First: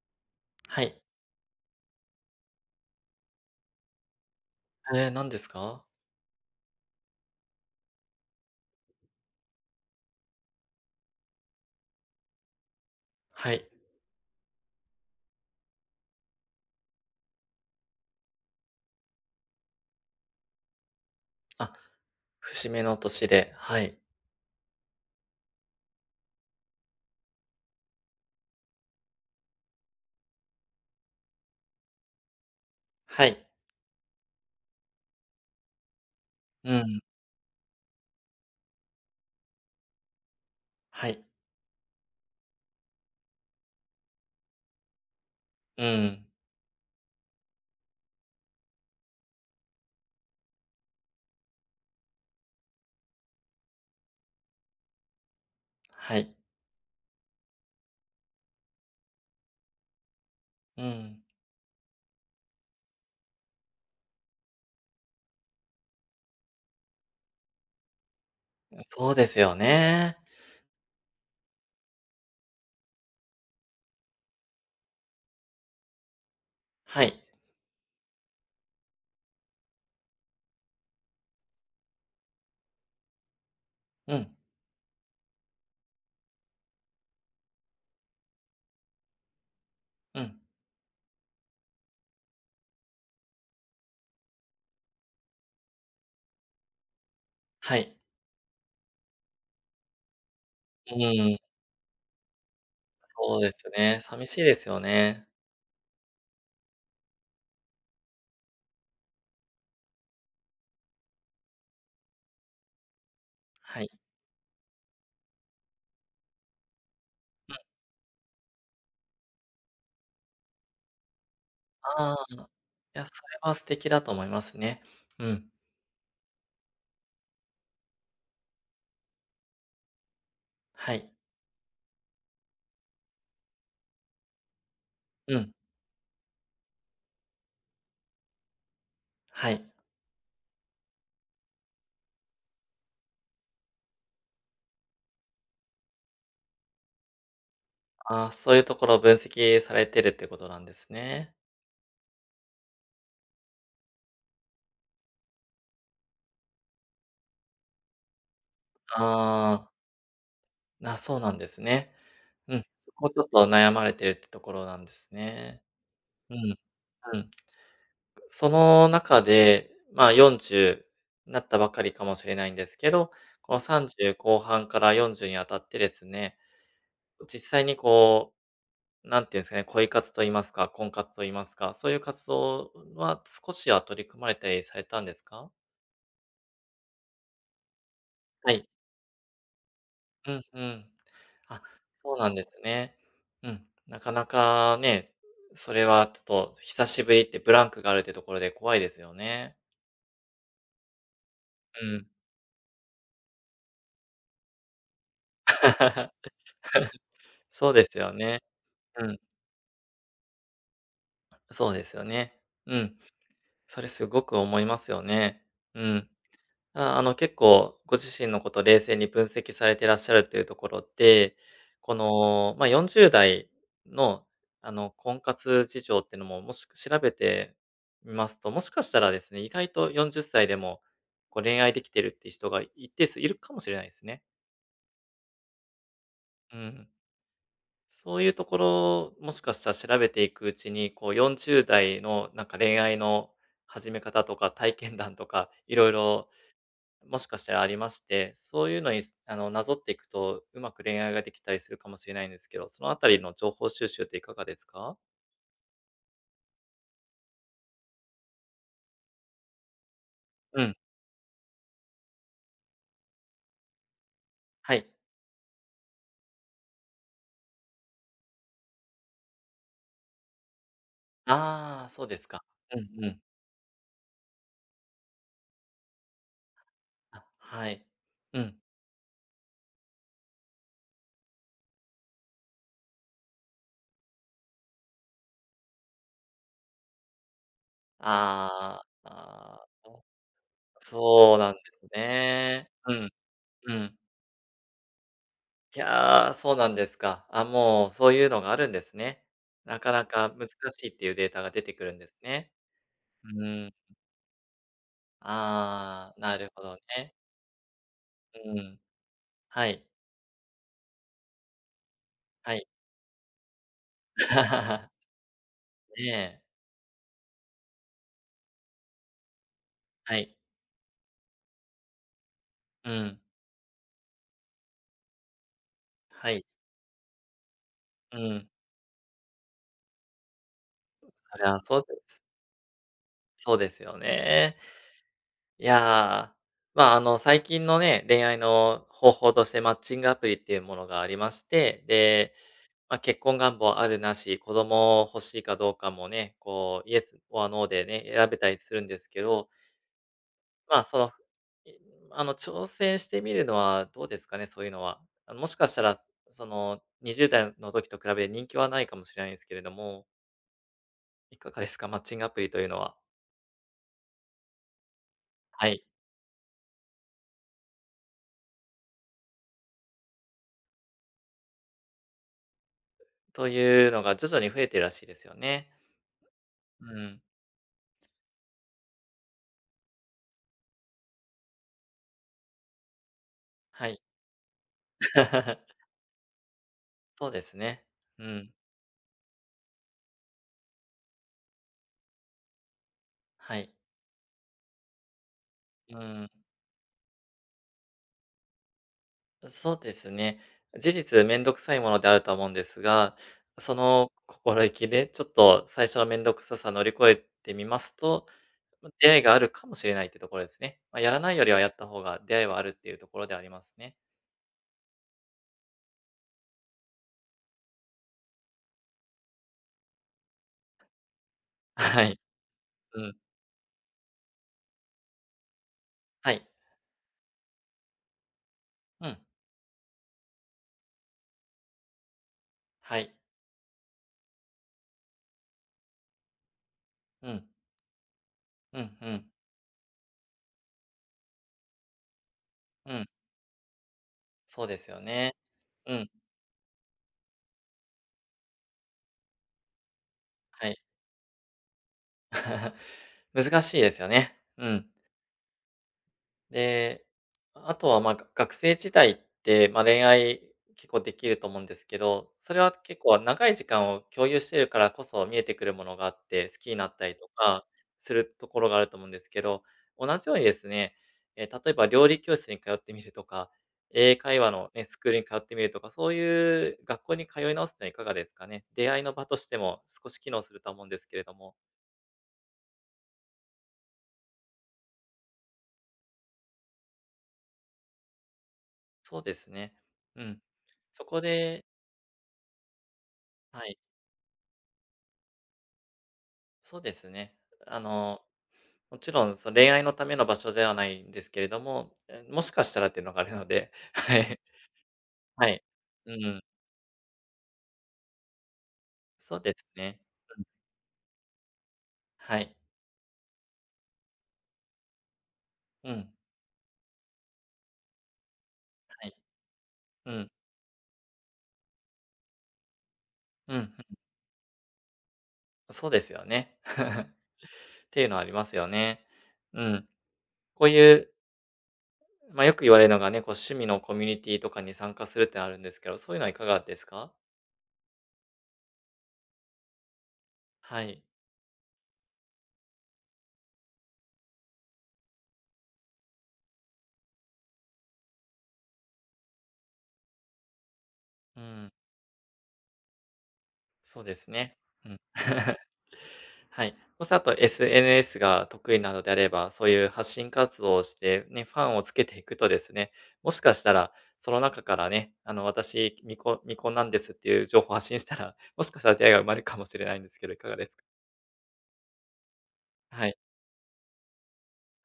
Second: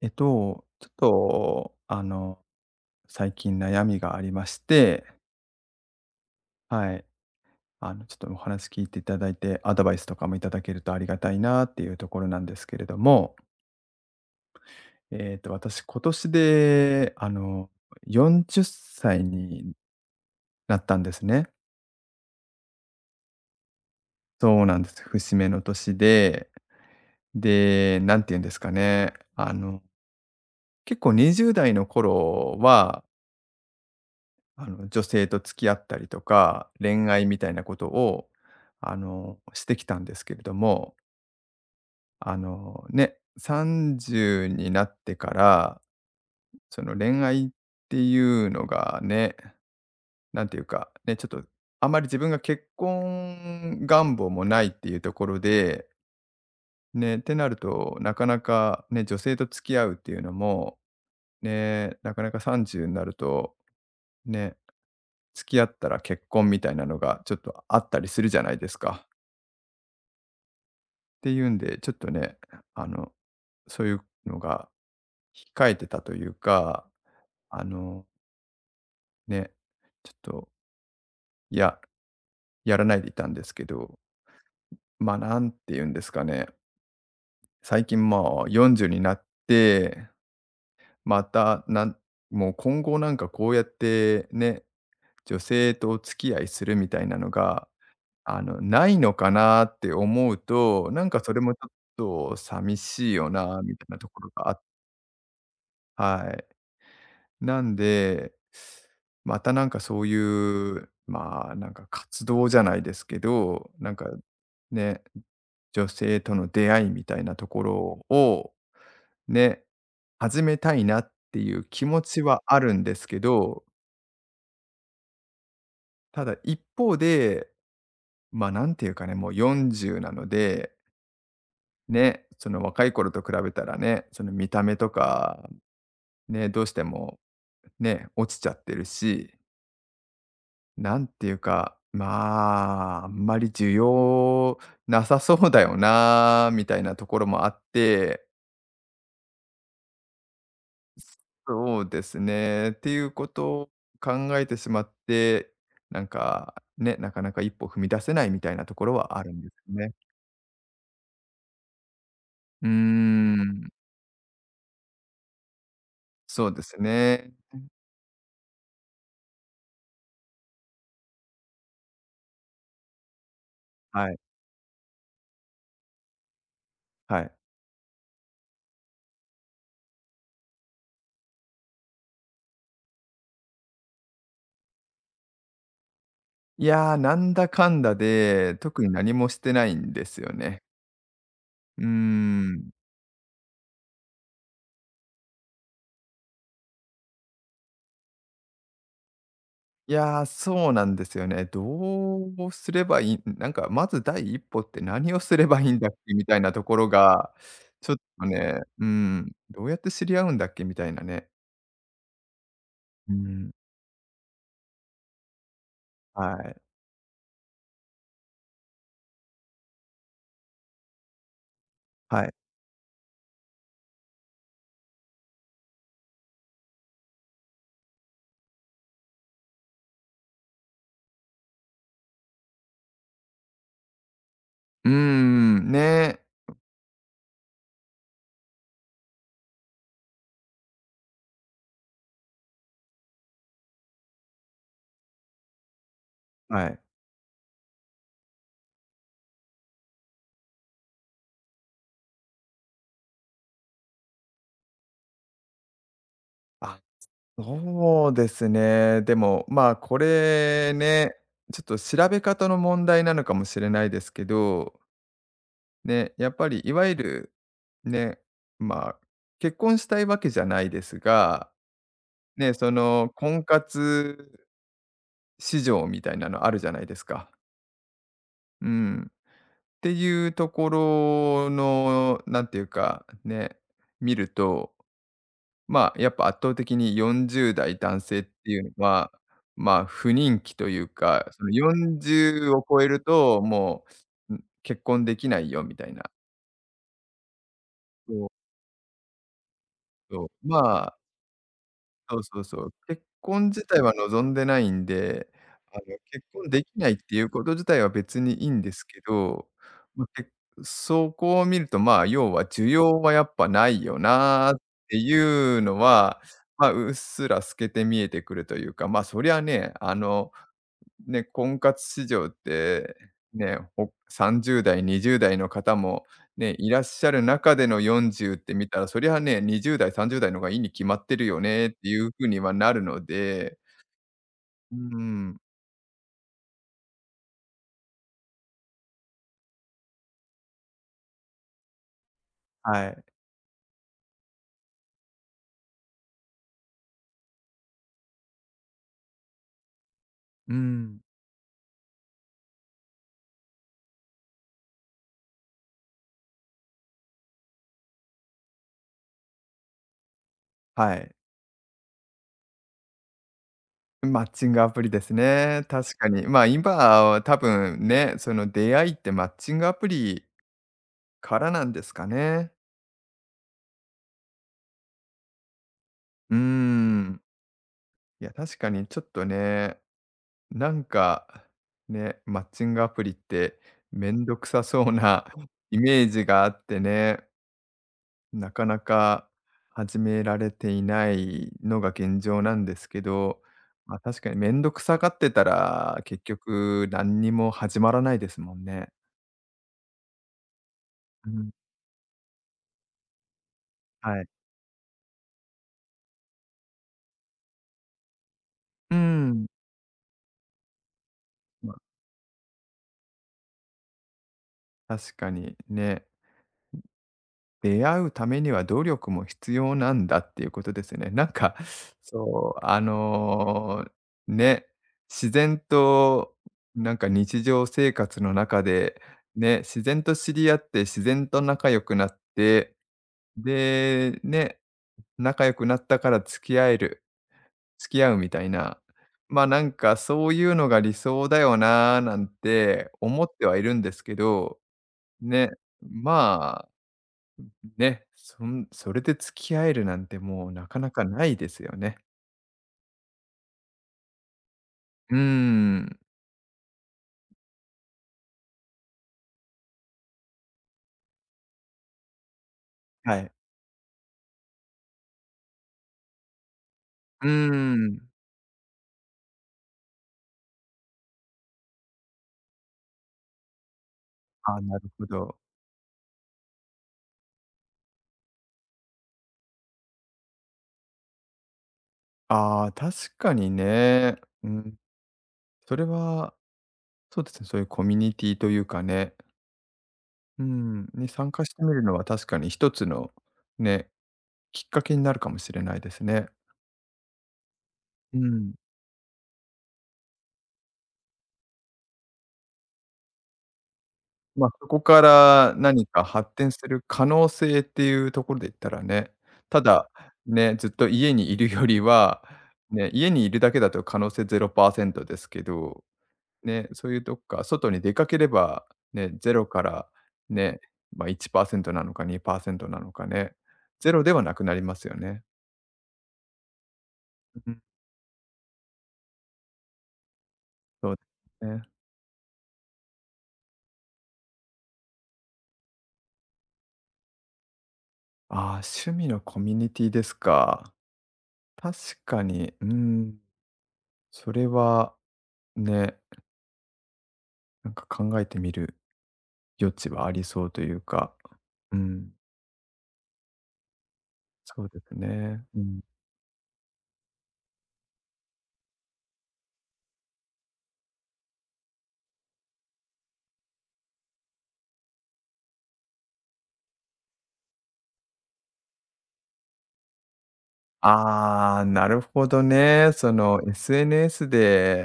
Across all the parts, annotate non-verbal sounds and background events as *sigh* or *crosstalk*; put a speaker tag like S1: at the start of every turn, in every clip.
S1: えっと、
S2: は
S1: ちょっ
S2: い。
S1: と、あの、最近悩みがありまして、
S2: えー何ですか？
S1: はい。ちょっとお話聞いていただいて、アドバイスとかもいただけるとありがたいなっていうところなんですけれども、
S2: はい。
S1: 私、今年で、40歳になったんですね。
S2: あ、節目の年で、はい。
S1: そうなんです。節目の年で、で、なんて言うんですかね。結構20代の頃は、
S2: はい。
S1: 女性と付き合ったりとか、
S2: うん。
S1: 恋愛みたいなことを、してきたんですけれども、
S2: はい。
S1: ね、30になってから、
S2: うん。
S1: その恋愛っていうのがね、なんていうか、ね、ちょっとあまり自分が結婚願望もないっていうところで、
S2: はい。
S1: ね、ってなると、なかなかね、女性と付き合うっていうのも、
S2: うん。
S1: ね、なかなか30になると、ね、付き合ったら結婚みたいなのがちょっとあったりするじゃないですか。
S2: そうですよね。
S1: っていうんで、ちょっとね、あの、そういうのが控えてたというか、
S2: はい。
S1: あの、ね、ちょっと、いややらないでいたんですけど、
S2: うん、
S1: まあ、なんて言うんですかね、最近もう40になって、
S2: うん。
S1: また、もう今後なんかこうやってね、女性とお付き合いするみたいなのが、
S2: はい。
S1: ないのかなって思うと、
S2: う
S1: なんかそ
S2: ん、
S1: れもちょっと寂しいよ
S2: そうです
S1: なみたいな
S2: ね。
S1: とこ
S2: 寂
S1: ろ
S2: しい
S1: が
S2: で
S1: あ
S2: すよね。
S1: はい。なんで、またなんかそういう、まあ、なんか活動じゃないですけど、
S2: はい。
S1: なんかね、女性との出会いみたいなと
S2: うん、
S1: ころをね、始めたいなっていう気持
S2: ああ、
S1: ち
S2: い
S1: はあるんです
S2: や、そ
S1: け
S2: れは
S1: ど、
S2: 素敵だと思いますね。うん。
S1: ただ一方で、まあ、なんていうかね、もう40なので
S2: はい。
S1: ね、その若い頃と比べたらね、その見た目と
S2: う
S1: か、
S2: ん。
S1: ね、どうしてもね、落ちちゃってるし、
S2: はい。
S1: なんていうか、まあ、あんまり需要なさそうだよな、みたいなところもあって、
S2: ああ、そういうところを分析されてるってことなんですね。
S1: そうですね、っていうことを考えてしまって、なんか、ね、なかなか一歩踏み出せないみたいなところはあるんで
S2: あ
S1: す
S2: あ、
S1: ね。
S2: そうなんですね。うん、
S1: うー
S2: そこちょっと
S1: ん、
S2: 悩まれてるってところなんですね。う
S1: そう
S2: ん。
S1: です
S2: うん。
S1: ね。
S2: その中で、まあ、40なったばかりかもしれないんですけど、この
S1: は
S2: 30
S1: い、
S2: 後半から40にあたってですね、
S1: はい。
S2: 実際にこう、なんていうんですかね、恋活と言いますか、婚活と言いますか、そういう活動は少しは取り組まれたりされたんですか？
S1: いやー、なんだかんだ
S2: は
S1: で、
S2: い。
S1: 特に何もしてないんですよ
S2: うんう
S1: ね。
S2: ん。あ、
S1: うー
S2: そうなんです
S1: ん。
S2: ね。うん、なかなかね、それはちょっと久しぶりってブランクがあるってところで怖いですよね。
S1: いやー、そうなんですよね。ど
S2: うん。
S1: うすればいいなんか、まず第一歩って何をすればいいんだっけみ
S2: *laughs*
S1: たいなところが、
S2: そうで
S1: ちょっ
S2: すよ
S1: と
S2: ね。
S1: ね、う
S2: うん、
S1: ん、どうやって知り合うんだっけみたいなね。
S2: そうですよね。うん、
S1: うん、
S2: それすごく思いますよね。うん。
S1: はい、
S2: あ、結構ご自身のことを冷静に分析されてらっしゃるというところで、こ
S1: はい。
S2: の、まあ、40代の、婚活事情っていうのも、もし調べてみますと、もしかしたらですね、意外と40歳でも、こう、恋愛できてるって人が一定数いるかもしれないですね。
S1: うーん、ね、
S2: うん。そういうところ、もしかしたら調べていくうちに、こう、40代のなんか恋愛の始め方とか体験談とか、いろいろ
S1: はい。
S2: もしかしたらありまして、そういうのに、なぞっていくと、うまく恋愛ができたりするかもしれないんですけど、そのあたりの情報収集っていかがですか？
S1: あ、そうですね。でも、まあ、こ
S2: う
S1: れ
S2: ん、
S1: ね、ちょっと調べ方の問題なのかもしれないですけ
S2: は
S1: ど
S2: い。
S1: で、やっぱりいわゆる、ね、まあ、結婚したいわけじゃないですが、
S2: ああ、そうですか。
S1: ね、そ
S2: うんう
S1: の
S2: ん。
S1: 婚活市場みたいなのあるじゃないです
S2: あ、
S1: か。
S2: はい。うん。
S1: うん。っていうところの、なんていうか、ね、見ると、まあ、やっぱ圧倒的に40代男性っていう
S2: あ
S1: の
S2: あ、
S1: は、
S2: あ
S1: まあ、
S2: あ、
S1: 不人気というか、
S2: そう
S1: その
S2: なんです
S1: 40を
S2: ね。
S1: 超え
S2: う
S1: る
S2: ん、
S1: と、
S2: う
S1: も
S2: ん。
S1: う、ん、結婚できないよみ
S2: い
S1: たいな。
S2: やー、そうなんですか。あ、もうそう
S1: そ
S2: い
S1: う
S2: うのがあるんですね。なかな
S1: そう。
S2: か難しいっていうデータが出てくるんで
S1: そ
S2: す
S1: うそう
S2: ね。
S1: そう。結
S2: う
S1: 婚自
S2: ーん。
S1: 体は望んでないんで、あの、
S2: ああ、
S1: 結
S2: な
S1: 婚
S2: る
S1: で
S2: ほ
S1: き
S2: ど
S1: ないっ
S2: ね。
S1: ていうこと自体は別にいい
S2: う
S1: んで
S2: ん。
S1: すけど、
S2: はい。
S1: ま、けそこを見ると、まあ、要は
S2: はい。
S1: 需要はやっぱないよなって
S2: *laughs*
S1: いうの
S2: ね
S1: は、
S2: え。
S1: ま、うっすら透けて見えてくるというか、ま、そりゃね、
S2: はい。
S1: ね、婚活市場っ
S2: う
S1: て、
S2: ん。
S1: ね、30代、20代の方も
S2: はい。
S1: ね、いらっしゃる中での
S2: う
S1: 40っ
S2: ん。
S1: て見たら、そりゃね、20代、30代の方がいいに決まってる
S2: そ
S1: よ
S2: れは
S1: ねっ
S2: そう
S1: て
S2: で
S1: いう
S2: す。
S1: 風にはなるの
S2: そ
S1: で、
S2: うですよね。
S1: うーん、
S2: いやー、まあ、最近のね、恋愛の方法としてマッチングアプリっていうものがありまして、で、
S1: は
S2: まあ、
S1: い。
S2: 結婚願望あるなし、子供欲しいかどうかもね、こう、イエスオアノーでね、選べたりするんですけど、
S1: うー
S2: まあ、
S1: ん、
S2: その、いあの、挑戦してみるのはどうですかね、そういうのは。もしかしたら、20代の時と比べ人気はないかもしれないんですけれども、
S1: はい。
S2: いかがですか？マッチングアプリというのは。
S1: マッチングアプリですね、
S2: はい。
S1: 確かに。まあ、今は多分ね、その出会いってマッチングアプリからなんですかね。
S2: というのが徐々に増えてるらしいですよね。
S1: うー
S2: う
S1: ん。
S2: ん。
S1: いや、確かにちょっとねなんか、ね、マッチングアプリって
S2: はい。
S1: めんどくさそうなイ
S2: *laughs*
S1: メージがあってね、
S2: そうですね。う
S1: な
S2: ん。
S1: かなか始められていないのが現状なんですけど、
S2: はい。
S1: まあ、確かにめんどくさがってた
S2: う
S1: ら、結
S2: ん。
S1: 局何にも始まらないですもんね。
S2: そうですね。事実
S1: う
S2: めん
S1: ん、
S2: どくさいものであるとは思うんですが、その
S1: はい。
S2: 心意気で、ちょっと最初のめんどくささ乗り越えてみますと、ま、
S1: う
S2: 出会いがあ
S1: ん、
S2: るかもしれないってところですね。ま、やらないよりはや
S1: まあ、
S2: った方が出会いはあるっていうところではありますね。
S1: 確かにね。出会うためには努力も必要なんだっていうことですよね。なんか、
S2: *laughs*
S1: *laughs*
S2: はい。
S1: そう、
S2: うん。
S1: ね、自然
S2: は
S1: と
S2: い。
S1: なんか日常生活の中で、
S2: うん。
S1: ね、自然と知り合って自然と仲良くなって、
S2: はい。
S1: で、ね、仲良くなったから付き合える、
S2: うん。
S1: 付き合うみたい
S2: う
S1: な、
S2: んうん。
S1: まあ、なんかそういうのが理想だよなーなんて
S2: うん。
S1: 思ってはいるんですけど、
S2: そうですよね。
S1: ね、
S2: うん。
S1: まね、それで付き合えるなんてもうな
S2: は
S1: か
S2: い。
S1: なかないですよね。
S2: 難しいですよね。うん。
S1: うーん。
S2: で、あとは、ま、が学生時代って、まあ、恋愛結構できると思うんですけど、それは結
S1: は
S2: 構
S1: い。
S2: 長い時間を共有してるからこそ見えてくるものがあって、好きになったり
S1: う
S2: とか
S1: ーん。
S2: するところがあると思うんですけど、同じようにですね、え、例えば料理教室に通ってみるとか、英会話
S1: あ、
S2: の
S1: な
S2: ね、
S1: る
S2: ス
S1: ほ
S2: クールに通
S1: ど。
S2: ってみるとか、そういう学校に通い直すのはいかがですかね。出会いの場としても少し機能するとは思うんですけれども。
S1: ああ、確かにね。うん、それは、そうですね、そういうコミュニティというかね、
S2: そうですね。うん。
S1: うん、
S2: そ
S1: に
S2: こ
S1: 参加して
S2: で
S1: みるのは確かに一つの
S2: はい。
S1: ね、きっかけになるかもしれないですね。
S2: そうですね。あ
S1: う
S2: の、
S1: ん。
S2: もちろんその恋愛のための場所ではないんですけれども、え、もしかしたらっていうのがあるので、*laughs* はい。
S1: まあ、そこか
S2: は
S1: ら
S2: い。
S1: 何か
S2: う
S1: 発
S2: ん、
S1: 展する可能性っていうところで言ったらね、
S2: そうで
S1: た
S2: す
S1: だ、
S2: ね。うん、
S1: ね、ずっと家にいるよりは、
S2: はい。
S1: ね、家にいるだけだと可能性0%ですけど、
S2: うん、
S1: ね、そういうとこか、外に出かければ、
S2: は
S1: ね、
S2: い。
S1: 0から
S2: うん、
S1: ね、まあ、1%なのか2%なのかね、
S2: うん、うん。
S1: 0ではなくなりますよね。
S2: そうですよね。*laughs*
S1: うん、
S2: っていうのはありますよね。うん。こう
S1: そ
S2: い
S1: うで
S2: う、
S1: すね。
S2: まあ、よく言われるのがね、こう趣味のコミュニティとかに参加するってのあるんですけど、そういうのはいかがですか？
S1: ああ、趣味のコミュニティですか。
S2: はい。
S1: 確かに、うん、それはねなんか考えてみる余地はありそうというか、
S2: うん、
S1: うん、
S2: そうですね。
S1: そうで
S2: う
S1: す
S2: ん。
S1: ね。
S2: *laughs*
S1: うん。
S2: はい。もしあと SNS が得意なのであれば、そういう発信活動をして、ね、ファンをつけていくとですね、もしかしたら、その中からね、私、未婚未婚なんですっていう情報を発信したら、もしかしたら出会いが生まれるかもしれないんですけど、いかがですか？
S1: ああ、なるほどね。
S2: は
S1: そ
S2: い、
S1: の SNS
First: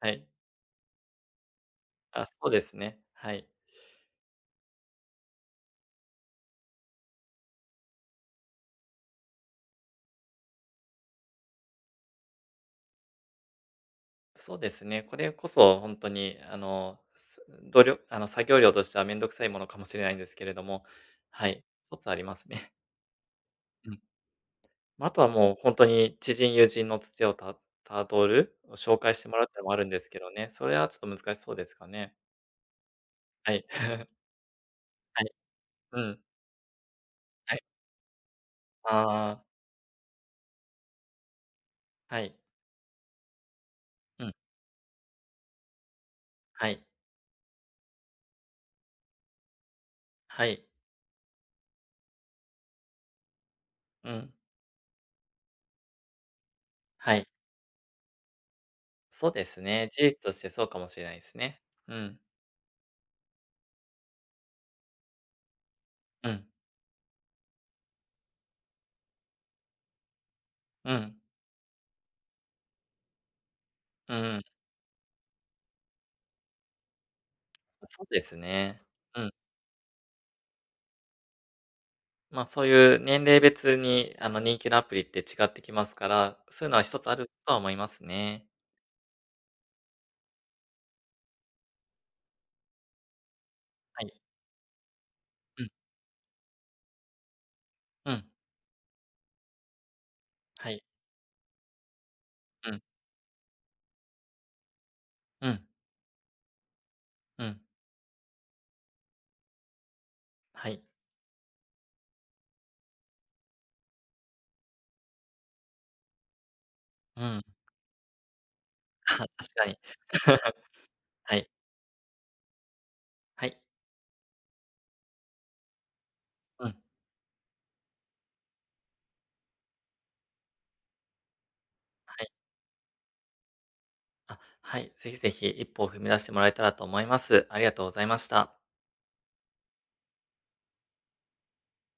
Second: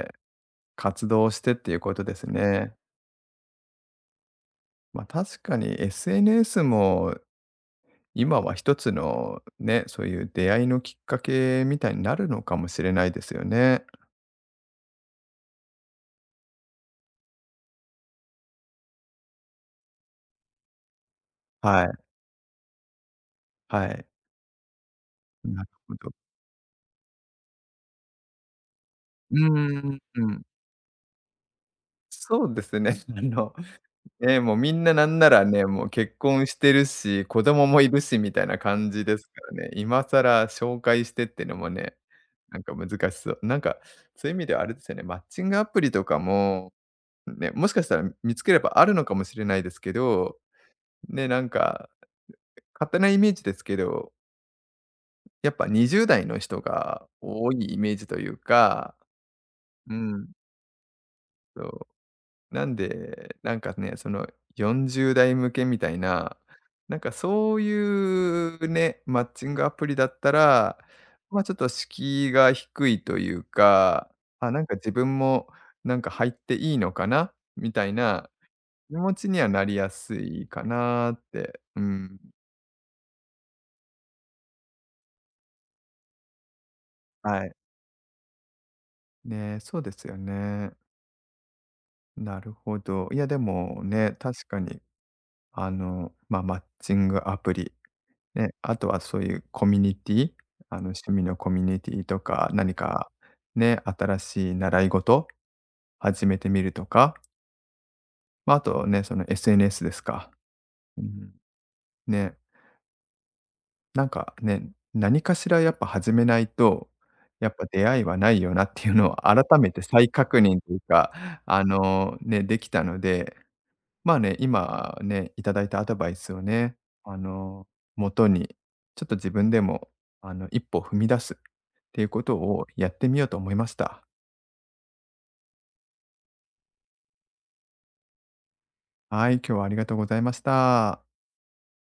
S2: はい。
S1: 活動してっていうことで
S2: あ、
S1: す
S2: そうで
S1: ね。
S2: すね。はい。
S1: 確かに SNS も今は一つのね、そういう出会いのきっかけみたいになるのかもしれないですよね。
S2: そうですね、これこそ本当に、あの、すどあの、作業量としてはめんどくさいものかもしれないんですけれども、はい、
S1: はい、
S2: 一つありますね。
S1: は
S2: うん。
S1: い。
S2: まあ、あとはもう
S1: なる
S2: ほんと
S1: ほど。
S2: に知人、友人のつてをたどる、紹介して
S1: う
S2: もらう
S1: ー
S2: ってのもあるん
S1: ん、
S2: ですけ
S1: う
S2: ど
S1: ん。
S2: ね、それはちょっと難しそうですかね。
S1: そうですね。*laughs* あ
S2: は
S1: の
S2: い。*laughs*
S1: ね、もうみんななん
S2: は
S1: な
S2: い。
S1: らね、もう
S2: う
S1: 結
S2: ん。
S1: 婚してるし、子
S2: はい。
S1: 供もいるしみたいな感じです
S2: あ
S1: か
S2: あ、
S1: らね、今更紹介してってのもね、
S2: はい。
S1: なんか難しそう。なんか、
S2: う
S1: そう
S2: ん。
S1: いう意味ではあれですよね、マッチングアプリとか
S2: は
S1: も、
S2: い。
S1: ね、もしかしたら見つければあるのかもしれないですけど、
S2: はい。
S1: ね、なんか、勝手なイメージですけ
S2: う
S1: ど、
S2: ん。
S1: やっぱ20代の人が
S2: はい。
S1: 多いイメージというか、
S2: そうですね、
S1: う
S2: 事実
S1: ん、
S2: としてそうかもしれないですね。
S1: そ
S2: うん。
S1: う。なんで、なんかね、その40代向けみたい
S2: う
S1: な、
S2: ん。
S1: なんかそういうね、マッチングアプリだったら、
S2: うん。
S1: まあ、ちょっと敷居が低いというか、
S2: うんうん。
S1: あ、なんか自分もなんか入っていいのかなみたい
S2: そうで
S1: な
S2: すね。
S1: 気持
S2: う
S1: ち
S2: ん。
S1: にはなりやすいかなって。うん。
S2: まあ、そういう年齢別に人気のアプリって違ってきますから、そういうのは一つある
S1: はい。
S2: とは思いますね。
S1: ね、そうですよね。なるほど。いや、でも
S2: はい。
S1: ね、確かに、
S2: うん。
S1: まあ、マッチングアプリ
S2: うん。
S1: ね、あとはそういうコミュニティ、
S2: はい。
S1: 趣味のコミュニティとか、
S2: う
S1: 何
S2: ん。
S1: かね、新しい習い事
S2: うん。
S1: 始めてみるとか、
S2: うん、
S1: まあ、あとね、その SNS ですか。
S2: はい。
S1: うん、ね、なんかね、何かしらやっぱ始めないと、
S2: うん。
S1: やっぱ出会いはないよなっていうのを
S2: あ、
S1: 改
S2: 確か
S1: め
S2: に。
S1: て再確
S2: *laughs*
S1: 認というか、
S2: はい。
S1: ね、できたので
S2: はい。
S1: まあね、今ね、いただいたアドバイスを
S2: うん。
S1: ね、あの、元に、ちょっと自分でも、一歩踏み出すっていうこ
S2: はい。
S1: とをやってみようと思いました。
S2: あ、はい。ぜひぜひ一歩を踏み出してもらえたらと思います。ありがとうございました。
S1: はい、今日はありがとうございました。